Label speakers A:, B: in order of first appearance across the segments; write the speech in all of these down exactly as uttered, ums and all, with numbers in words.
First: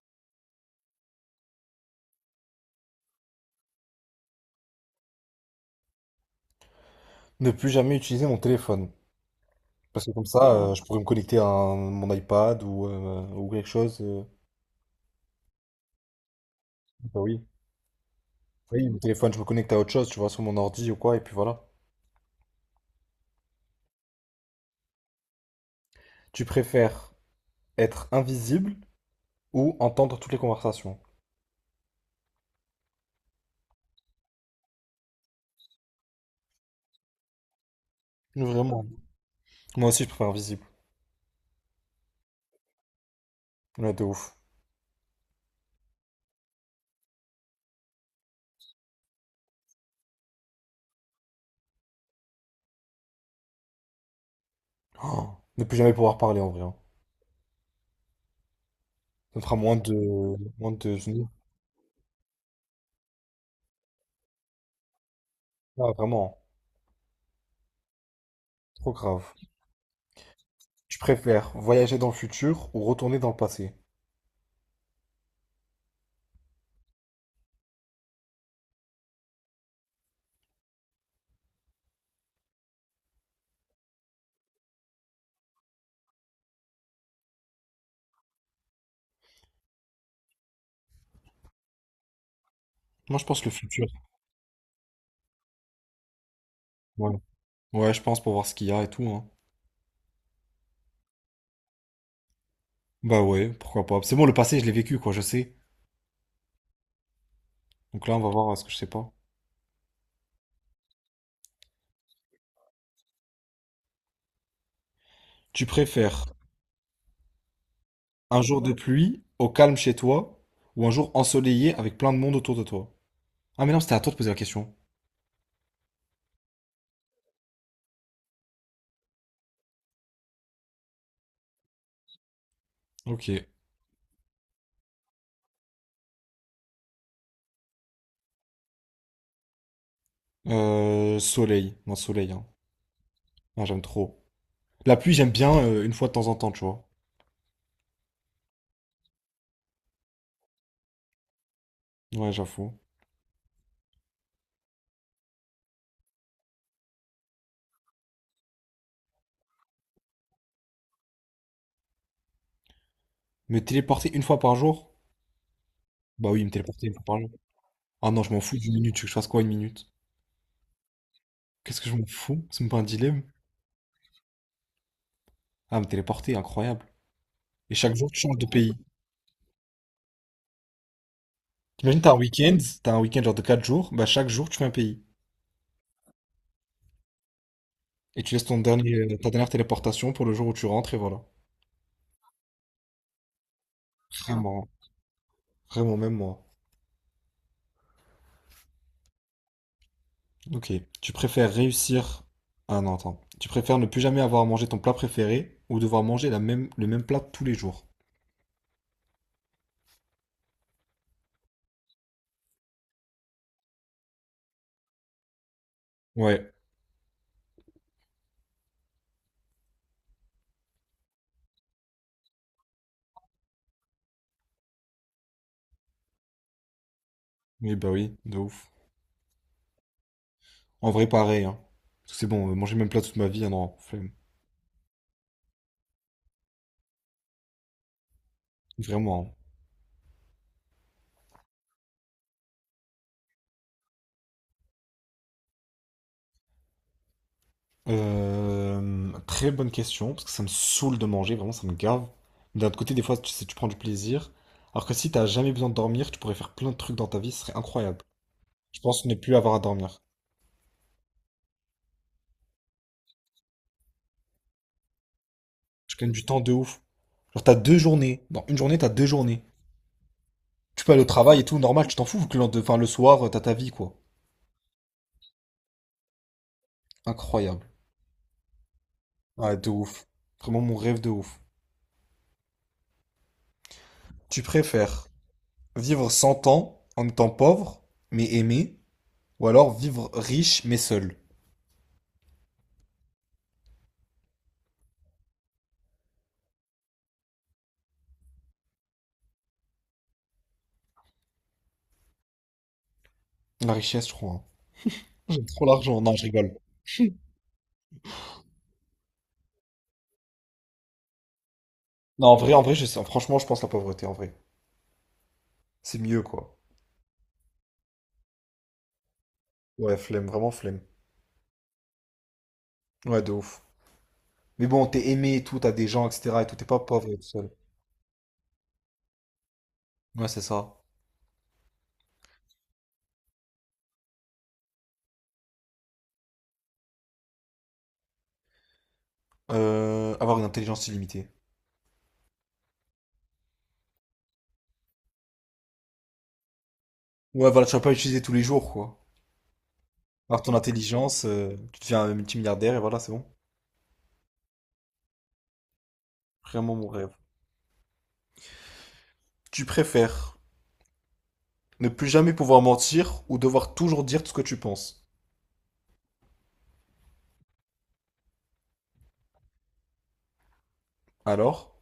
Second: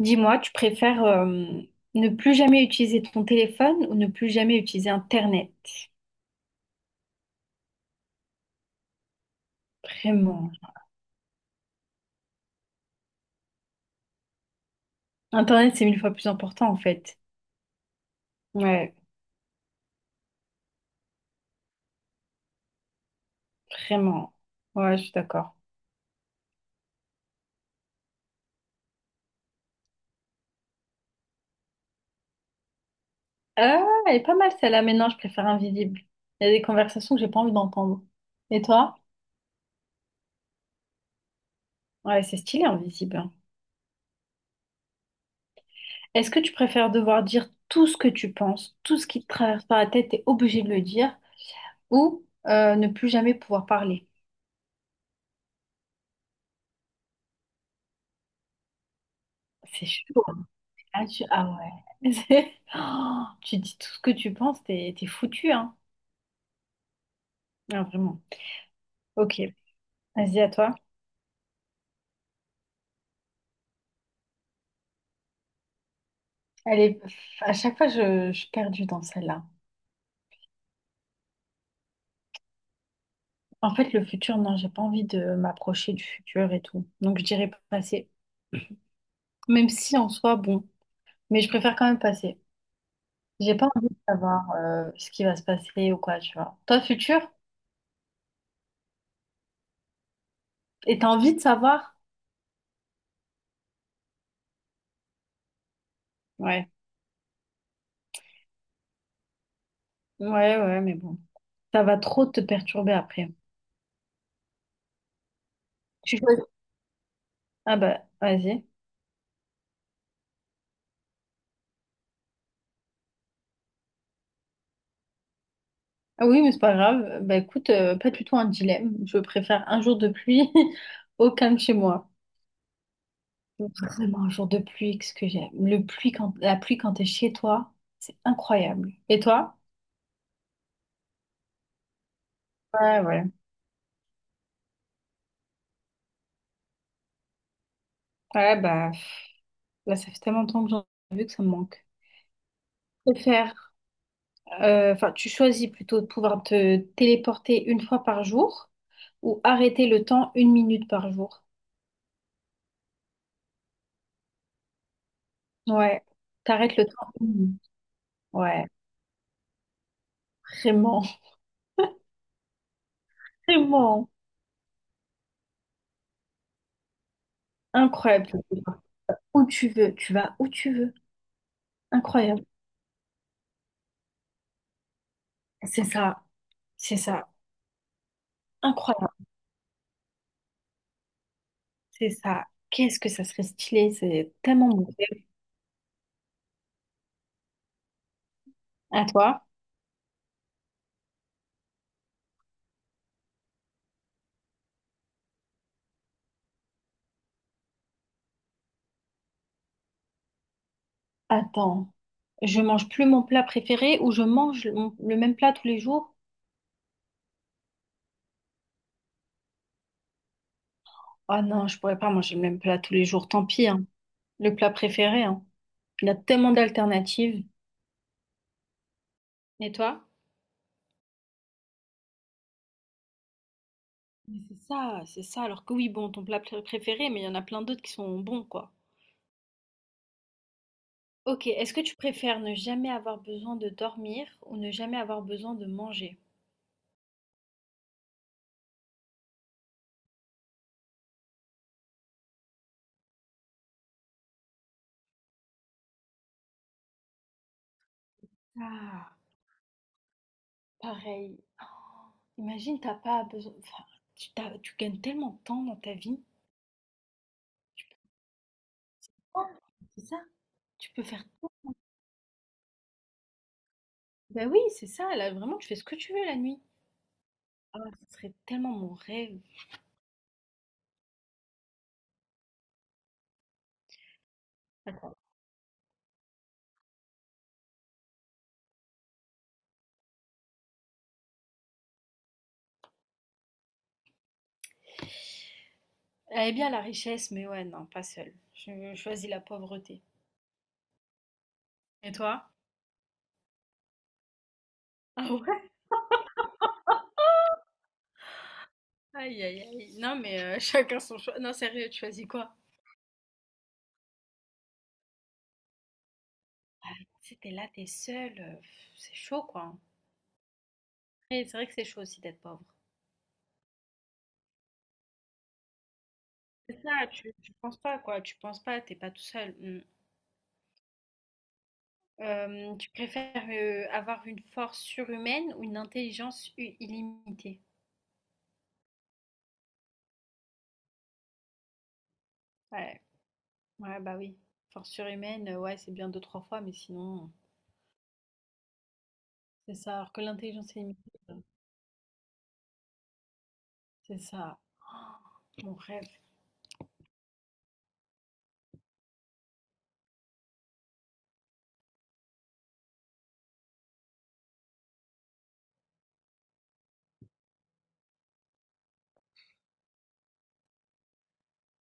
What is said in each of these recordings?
A: Dis-moi, tu préfères euh, ne plus jamais utiliser ton téléphone ou ne plus jamais utiliser Internet?
B: Ne plus jamais utiliser mon téléphone. Parce que comme
A: Vraiment.
B: ça, euh, je pourrais me connecter à un- mon iPad ou, euh, ou quelque chose. euh.
A: Internet, c'est mille fois plus important en fait.
B: Bah oui. Oui,
A: Ouais,
B: mon téléphone, je me connecte à autre chose, tu vois, sur mon ordi ou quoi, et puis voilà.
A: vraiment. Ouais, je suis d'accord.
B: Tu préfères être invisible ou entendre toutes les conversations?
A: Ah, elle est pas mal celle-là. Mais non, je préfère invisible. Il y a des conversations que j'ai pas envie d'entendre. Et
B: Vraiment.
A: toi?
B: Moi aussi, je préfère invisible.
A: Ouais, c'est stylé invisible, hein.
B: Ouais, de ouf.
A: Est-ce que tu préfères devoir dire tout ce que tu penses, tout ce qui te traverse par la tête, t'es obligé de le dire, ou euh, ne plus jamais pouvoir parler?
B: Oh, ne plus jamais pouvoir parler en vrai. hein. Ça me fera moins
A: C'est
B: de...
A: chaud.
B: moins de...
A: Ah, tu... ah ouais. Oh, tu dis tout ce que tu penses, t'es t'es foutu, hein.
B: Ah, vraiment. hein.
A: Non, vraiment.
B: Trop grave.
A: Ok, vas-y à toi.
B: Tu préfères voyager dans le futur ou retourner dans le passé?
A: Allez, à chaque fois, je, je suis perdue dans celle-là. En fait, le futur, non, j'ai pas envie de m'approcher du futur et tout. Donc, je dirais passer. Même si en soi, bon. Mais je préfère quand même passer.
B: Moi, je pense le
A: J'ai pas
B: futur.
A: envie de savoir euh, ce qui va se passer ou quoi, tu vois. Toi,
B: Ouais.
A: futur,
B: Ouais, je pense pour voir ce qu'il y a et tout, hein.
A: et t'as envie de savoir?
B: Bah ouais, pourquoi pas. C'est bon, le passé, je l'ai vécu, quoi, je sais.
A: Ouais.
B: Donc là, on va voir euh, ce que je sais pas.
A: Ouais, ouais, mais bon. Ça va trop te perturber après.
B: Tu
A: Tu
B: préfères
A: choisis. Ah bah,
B: un jour
A: vas-y.
B: de pluie au calme chez toi ou un jour ensoleillé avec plein de monde autour de toi? Ah mais non, c'était à toi de poser la question.
A: Ah oui, mais c'est pas grave. Bah écoute, euh, pas du tout un dilemme. Je préfère un jour de pluie au calme chez moi.
B: Ok.
A: Vraiment un jour de pluie, qu'est-ce que j'aime. Le pluie quand La pluie quand t'es chez toi, c'est incroyable. Et toi?
B: Euh, soleil. Non, soleil, hein.
A: Ouais, ouais.
B: Non, j'aime trop. La pluie, j'aime bien euh, une fois de temps en temps, tu vois.
A: Ouais, bah pff, là, ça fait tellement longtemps que j'en ai vu que ça me manque.
B: Ouais, j'avoue.
A: Je préfère, euh, enfin, tu choisis plutôt de pouvoir te téléporter une fois par jour ou arrêter le temps une minute par jour.
B: Me téléporter une fois par jour?
A: Ouais,
B: Bah oui, me
A: t'arrêtes le
B: téléporter une fois
A: temps
B: par
A: une
B: jour.
A: minute.
B: Ah non, je m'en fous
A: Ouais,
B: d'une minute. Tu veux que je fasse quoi une minute?
A: vraiment,
B: Qu'est-ce que je m'en fous? C'est même pas un dilemme.
A: vraiment
B: Ah, me téléporter, incroyable. Et chaque jour, tu changes
A: incroyable.
B: de pays.
A: Où tu veux, tu vas où tu veux.
B: T'imagines, t'as un
A: Incroyable.
B: week-end, t'as un week-end genre de quatre jours, bah chaque jour tu fais un pays.
A: C'est ça, c'est ça,
B: Et tu laisses ton dernier,
A: incroyable.
B: euh, ta dernière téléportation pour le jour où tu rentres et voilà.
A: C'est ça. Qu'est-ce que ça serait stylé, c'est
B: Vraiment,
A: tellement beau.
B: vraiment, même moi.
A: À toi?
B: Ok. Tu préfères réussir. Ah non, attends. Tu préfères ne plus jamais avoir à manger ton plat préféré ou devoir manger la même, le même plat tous les jours.
A: Attends, je mange plus mon plat préféré ou je mange le mon- le même plat tous les jours?
B: Ouais.
A: Ah non, je pourrais pas manger le même plat tous les jours, tant pis, hein. Le plat préféré, hein. Il y a tellement d'alternatives.
B: Oui, bah oui, de ouf.
A: Et toi?
B: En vrai, pareil, hein. Parce que c'est bon, euh, manger le même plat toute ma vie, ah non, flemme.
A: Mais c'est ça, c'est ça. Alors que oui, bon, ton plat pré- préféré, mais il y en a plein d'autres qui sont bons, quoi.
B: Vraiment. hein.
A: Ok, est-ce que tu préfères ne jamais avoir besoin de dormir ou ne jamais avoir besoin de manger?
B: Euh, très bonne question, parce que ça me saoule de manger, vraiment ça me gave. Mais D'un autre côté, des fois, tu sais, tu prends du plaisir. Alors que si t'as jamais besoin de dormir, tu pourrais faire plein de trucs dans ta vie, ce serait incroyable. Je pense
A: Ah,
B: ne plus avoir à dormir.
A: pareil. Oh, imagine, t'as pas besoin. Enfin, tu, t'as- tu gagnes tellement de temps dans ta
B: Je gagne
A: vie.
B: du temps de ouf. Genre t'as deux
A: Tu peux,
B: journées. Dans une journée, t'as deux journées.
A: oh, c'est ça?
B: Tu
A: Tu
B: peux aller
A: peux
B: au
A: faire.
B: travail et tout, normal, tu t'en fous, vu que le, lendemain- enfin, le soir, euh, t'as ta vie, quoi.
A: Ben oui, c'est ça. Là, vraiment, tu fais ce que tu veux la nuit.
B: Incroyable.
A: Ah, ce serait tellement mon rêve.
B: Ah, de ouf. Vraiment mon rêve de ouf. Tu préfères
A: Attends.
B: vivre cent ans en étant pauvre, mais aimé, ou alors vivre riche, mais seul?
A: Elle est bien la richesse, mais ouais, non, pas seule. Je choisis la pauvreté. Et toi?
B: La richesse, je crois. hein.
A: Ah
B: J'ai trop
A: ouais?
B: l'argent. Non, je rigole.
A: Aïe, aïe, aïe. Non, mais euh, chacun son choix. Non, sérieux, tu choisis
B: Non, en vrai,
A: quoi?
B: en vrai, je sais. Franchement, je pense la pauvreté, en vrai. C'est mieux, quoi.
A: C'était là, t'es es seule, heu, c'est chaud, quoi.
B: Ouais, flemme, vraiment flemme.
A: Et c'est vrai que c'est chaud aussi d'être pauvre.
B: Ouais, de ouf. Mais bon, t'es aimé et tout, t'as des gens, et cetera. Et tout, t'es pas
A: C'est ça,
B: pauvre et tout
A: tu
B: seul.
A: tu penses pas, quoi, tu penses pas, t'es pas tout seul. Mmh.
B: Ouais, c'est ça.
A: Hem, tu préfères, heu, avoir une force surhumaine ou une intelligence u illimitée?
B: Euh, avoir une intelligence illimitée.
A: Ouais, ouais, bah, oui. Force surhumaine, heu, ouais, c'est bien deux, trois fois, mais sinon
B: Ouais, voilà, tu vas pas l'utiliser tous les jours, quoi.
A: c'est ça, alors que
B: Alors, ton
A: l'intelligence illimitée,
B: intelligence,
A: heu,
B: euh, tu deviens un multimilliardaire et voilà, c'est bon.
A: c'est ça. Oh, mon rêve.
B: Vraiment mon rêve. Tu préfères ne plus jamais pouvoir mentir ou devoir toujours dire tout ce que tu penses. Alors?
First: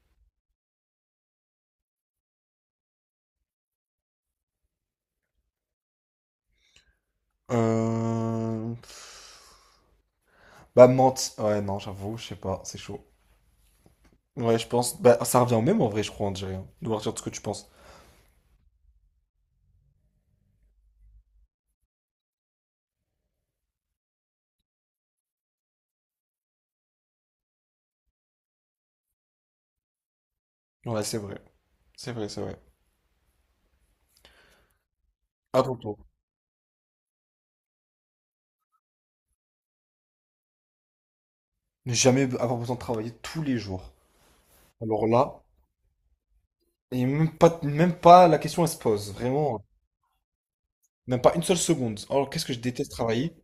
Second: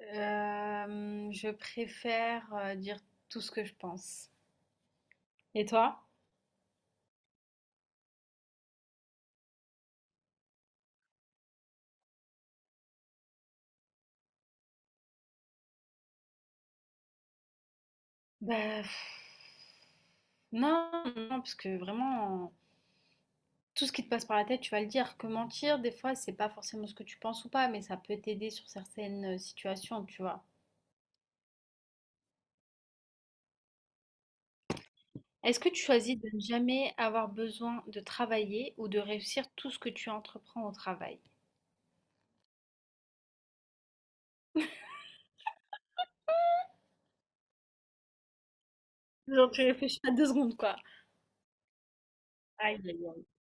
A: Hem, je préfère, heu, dire tout ce que je pense. Et toi?
B: Euh... Bah, ment... Ouais, non, j'avoue, je sais pas, c'est chaud. Ouais, je pense. Bah, ça revient au même en vrai, je crois, en Algérien. De partir de ce que tu penses.
A: Bah, pff, non, non, parce que vraiment, tout ce qui te passe par la tête, tu vas le dire. Que mentir, des fois, c'est pas forcément ce que tu penses ou pas, mais ça peut t'aider sur certaines euh, situations, tu vois.
B: Ouais, c'est vrai. C'est vrai, c'est vrai.
A: Est-ce que tu
B: Attends-toi.
A: choisis de ne jamais avoir besoin de travailler ou de réussir tout ce que tu entreprends au travail?
B: Ne jamais avoir besoin de travailler tous les jours. Alors là, et même pas, même pas la question elle se pose.
A: Genre,
B: Vraiment.
A: tu
B: hein.
A: réfléchis à deux secondes, quoi.
B: Même pas une seule seconde. Alors, qu'est-ce que je
A: Aïe,
B: déteste
A: aïe, aïe.
B: travailler?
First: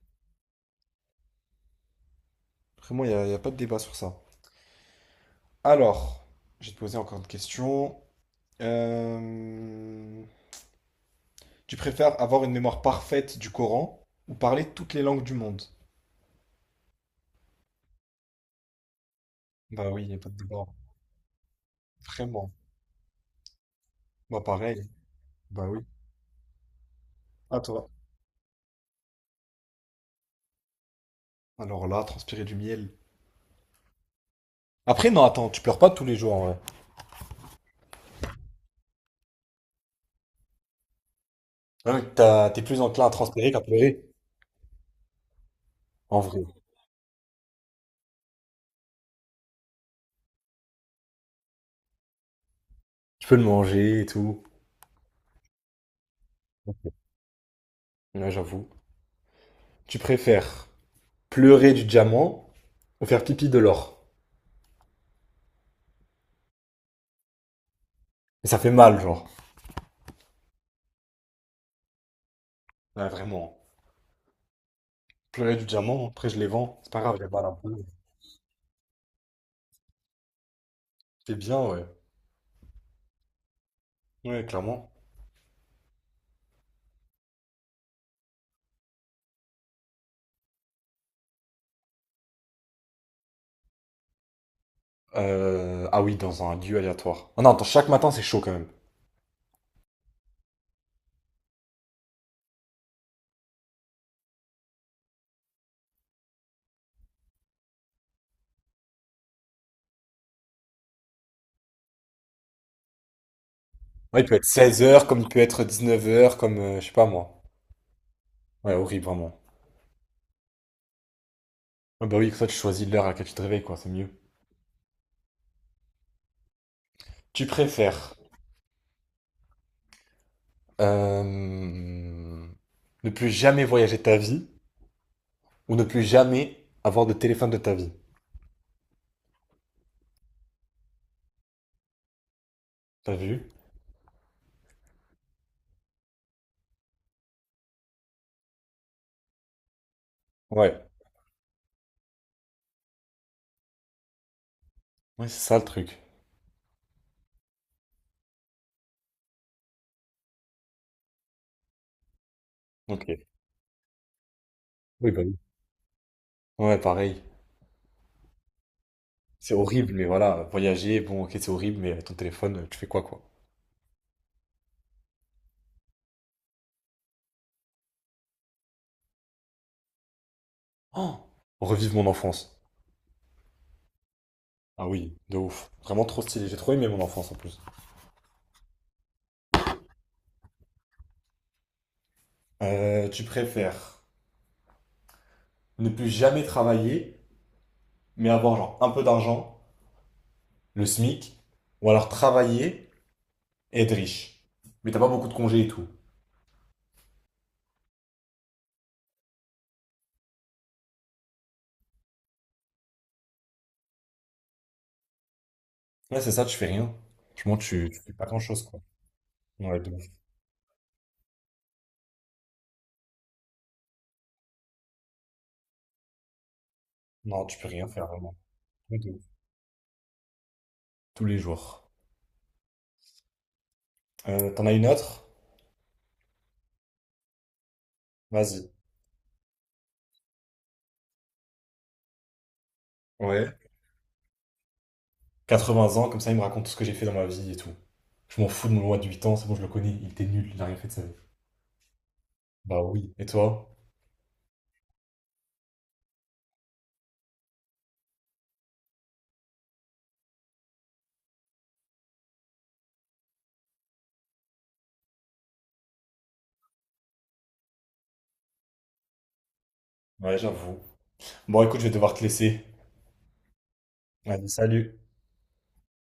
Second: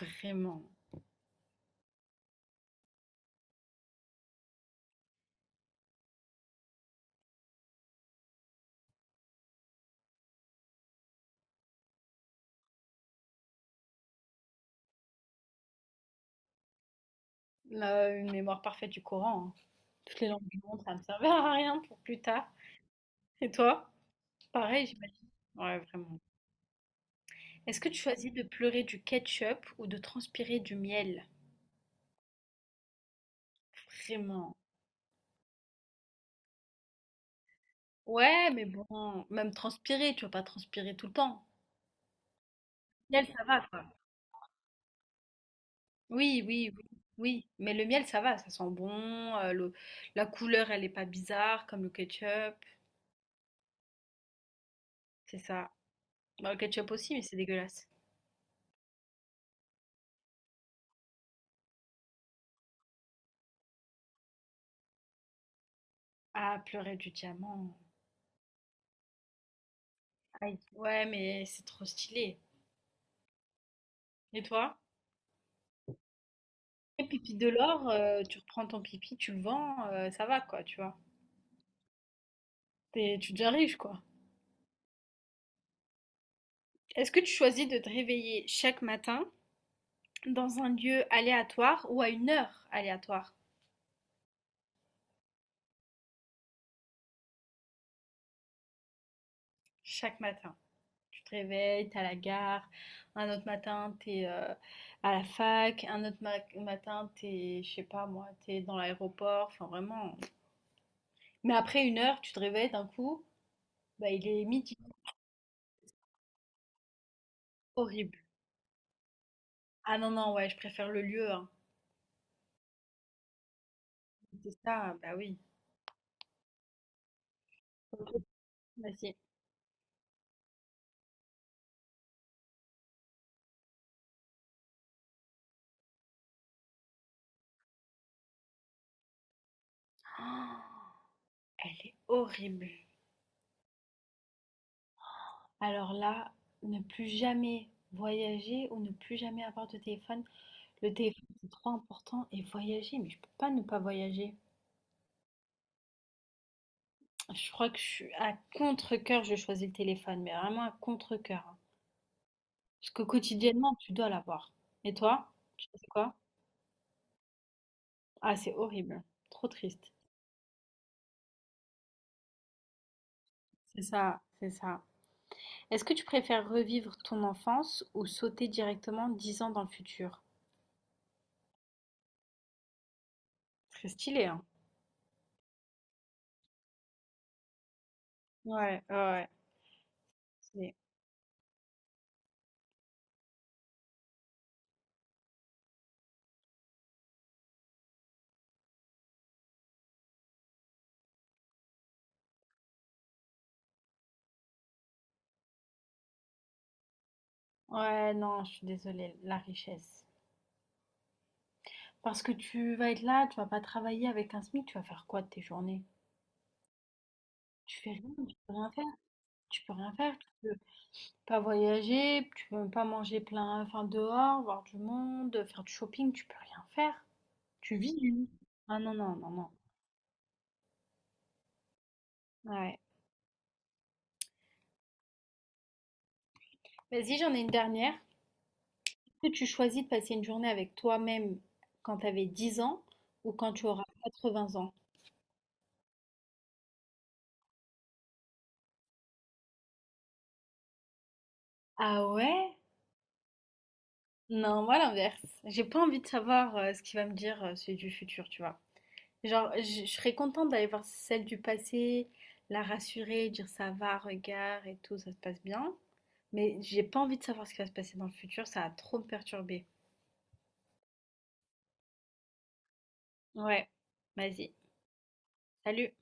A: Vraiment.
B: Vraiment, il n'y a, y a pas de débat sur ça. Alors, je vais te poser encore une question. Euh, Tu préfères avoir une mémoire parfaite du Coran ou parler toutes les langues du monde?
A: Là, une mémoire parfaite du Coran, hein.
B: Bah oui, il n'y a
A: Toutes
B: pas
A: les
B: de
A: langues du
B: débat.
A: monde, ça ne me servira à rien pour plus tard.
B: Vraiment.
A: Et toi?
B: Bah pareil.
A: Pareil, j'imagine.
B: Bah
A: Ouais,
B: oui.
A: vraiment.
B: À
A: Est-ce
B: toi.
A: que tu choisis de pleurer du ketchup ou de transpirer du miel?
B: Alors là, transpirer du miel.
A: Vraiment.
B: Après, non, attends, tu pleures pas tous les jours en vrai.
A: Ouais, mais bon, même transpirer, tu vas pas transpirer tout le temps.
B: Ah oui, t'as- T'es plus enclin à
A: Miel, ça
B: transpirer qu'à
A: va, quoi.
B: pleurer. En
A: Oui,
B: vrai.
A: oui, oui, oui. Mais le miel, ça va, ça sent bon. euh, le- La couleur, elle est pas bizarre, comme le ketchup.
B: Tu peux le manger et tout.
A: C'est ça. Bah, le ketchup aussi, mais c'est dégueulasse.
B: Là, j'avoue. Tu préfères pleurer du diamant ou faire pipi de l'or.
A: Ah, pleurer du diamant.
B: Mais ça fait mal, genre.
A: Aïe. Ouais, mais c'est trop stylé.
B: Ouais, vraiment.
A: Et toi?
B: Pleurer du diamant, après je les vends. C'est pas
A: Et
B: grave, il y a
A: pipi
B: mal
A: de
B: un peu.
A: l'or, euh, tu reprends ton pipi, tu le vends, euh, ça va, quoi, tu vois.
B: C'est bien, ouais.
A: T'es- tu deviens riche, quoi.
B: Ouais, clairement.
A: Est-ce que tu choisis de te réveiller chaque matin dans un lieu aléatoire ou à une heure aléatoire
B: Euh, Ah oui, dans un lieu aléatoire. Ah non, attends, chaque matin, c'est chaud quand même.
A: chaque matin? Tu te réveilles, t'es à la gare, un autre matin t'es euh, à la fac, un autre ma- matin t'es, je sais pas moi, t'es dans l'aéroport, enfin vraiment. Mais après une heure, tu te réveilles d'un coup, bah
B: Ouais, il
A: il
B: peut être
A: est midi,
B: seize heures, comme il peut être dix-neuf heures, comme euh, je sais pas moi.
A: horrible.
B: Ouais, horrible, vraiment.
A: Ah non, non, ouais, je préfère le lieu, hein.
B: Ah bah oui, comme ça tu choisis l'heure à laquelle tu te réveilles, quoi, c'est mieux.
A: C'est ça, bah oui.
B: Tu préfères
A: Vas-y.
B: euh, ne plus jamais voyager de ta vie ou ne plus jamais avoir de téléphone de ta vie.
A: Oh, elle est horrible.
B: T'as vu?
A: Alors là, ne plus jamais voyager ou ne plus jamais avoir de téléphone.
B: Ouais.
A: Le téléphone, c'est trop important. Et voyager, mais je peux pas ne pas voyager.
B: Ouais, c'est ça le truc.
A: Je crois que je suis à contre-cœur, je choisis le téléphone, mais vraiment à contre-cœur, hein. Parce que
B: Ok.
A: quotidiennement, tu dois l'avoir. Et
B: Oui, bah
A: toi,
B: oui.
A: tu fais quoi?
B: Ouais, pareil.
A: Ah, c'est horrible. Trop
B: C'est horrible,
A: triste.
B: mais voilà, voyager, bon, ok, c'est horrible, mais ton téléphone, tu fais quoi, quoi?
A: C'est ça, c'est ça. Est-ce que tu préfères revivre ton enfance ou sauter directement dix ans dans le futur?
B: Oh! Revive mon enfance.
A: Très stylé, hein?
B: Ah oui, de ouf. Vraiment trop stylé. J'ai trop aimé mon enfance en plus.
A: Ouais, ouais, ouais. Stylé.
B: Euh, tu préfères ne plus jamais travailler, mais avoir genre un peu d'argent, le SMIC, ou alors travailler et être riche. Mais t'as pas beaucoup de congés et tout.
A: Ouais, non, je suis désolée, la richesse. Parce que tu vas être là, tu vas pas travailler avec un SMIC, tu vas faire quoi de tes journées?
B: Ouais, c'est ça, tu fais rien. Franchement,
A: Tu
B: tu,
A: fais
B: tu
A: rien,
B: fais pas
A: tu peux
B: grand-chose,
A: rien
B: quoi.
A: faire, tu peux
B: Ouais, de
A: rien
B: ouf.
A: faire, tu peux pas voyager, tu peux pas manger plein, enfin dehors, voir du monde, faire du shopping, tu peux rien faire.
B: Non, tu peux
A: Tu
B: rien
A: vis
B: faire,
A: du lit.
B: vraiment.
A: Ah non,
B: Ouais, de
A: non,
B: ouf.
A: non, non.
B: Tous les jours.
A: Ouais.
B: Euh, t'en as une autre?
A: Vas-y, j'en ai une dernière.
B: Vas-y.
A: Est-ce que tu choisis de passer une journée avec toi-même quand tu avais dix ans ou quand
B: Ouais.
A: tu auras quatre-vingts ans?
B: quatre-vingts ans, comme ça, il me raconte tout ce que j'ai fait dans ma vie et tout. Je m'en fous de mon loi de huit ans, c'est bon, je le connais, il était nul, il a rien fait de sa vie.
A: Ah ouais?
B: Bah oui. Et toi?
A: Non, moi l'inverse. J'ai pas envie de savoir euh, ce qu'il va me dire euh, celui du futur, tu vois. Genre, je je serais contente d'aller voir celle du passé, la rassurer, dire ça va, regarde et tout, ça se passe bien. Mais j'ai pas envie de savoir ce qui va se passer dans le futur, ça va trop me perturber.
B: Ouais, j'avoue. Bon, écoute, je vais devoir te laisser.
A: Ouais,
B: Allez,
A: vas-y.
B: salut.
A: Salut.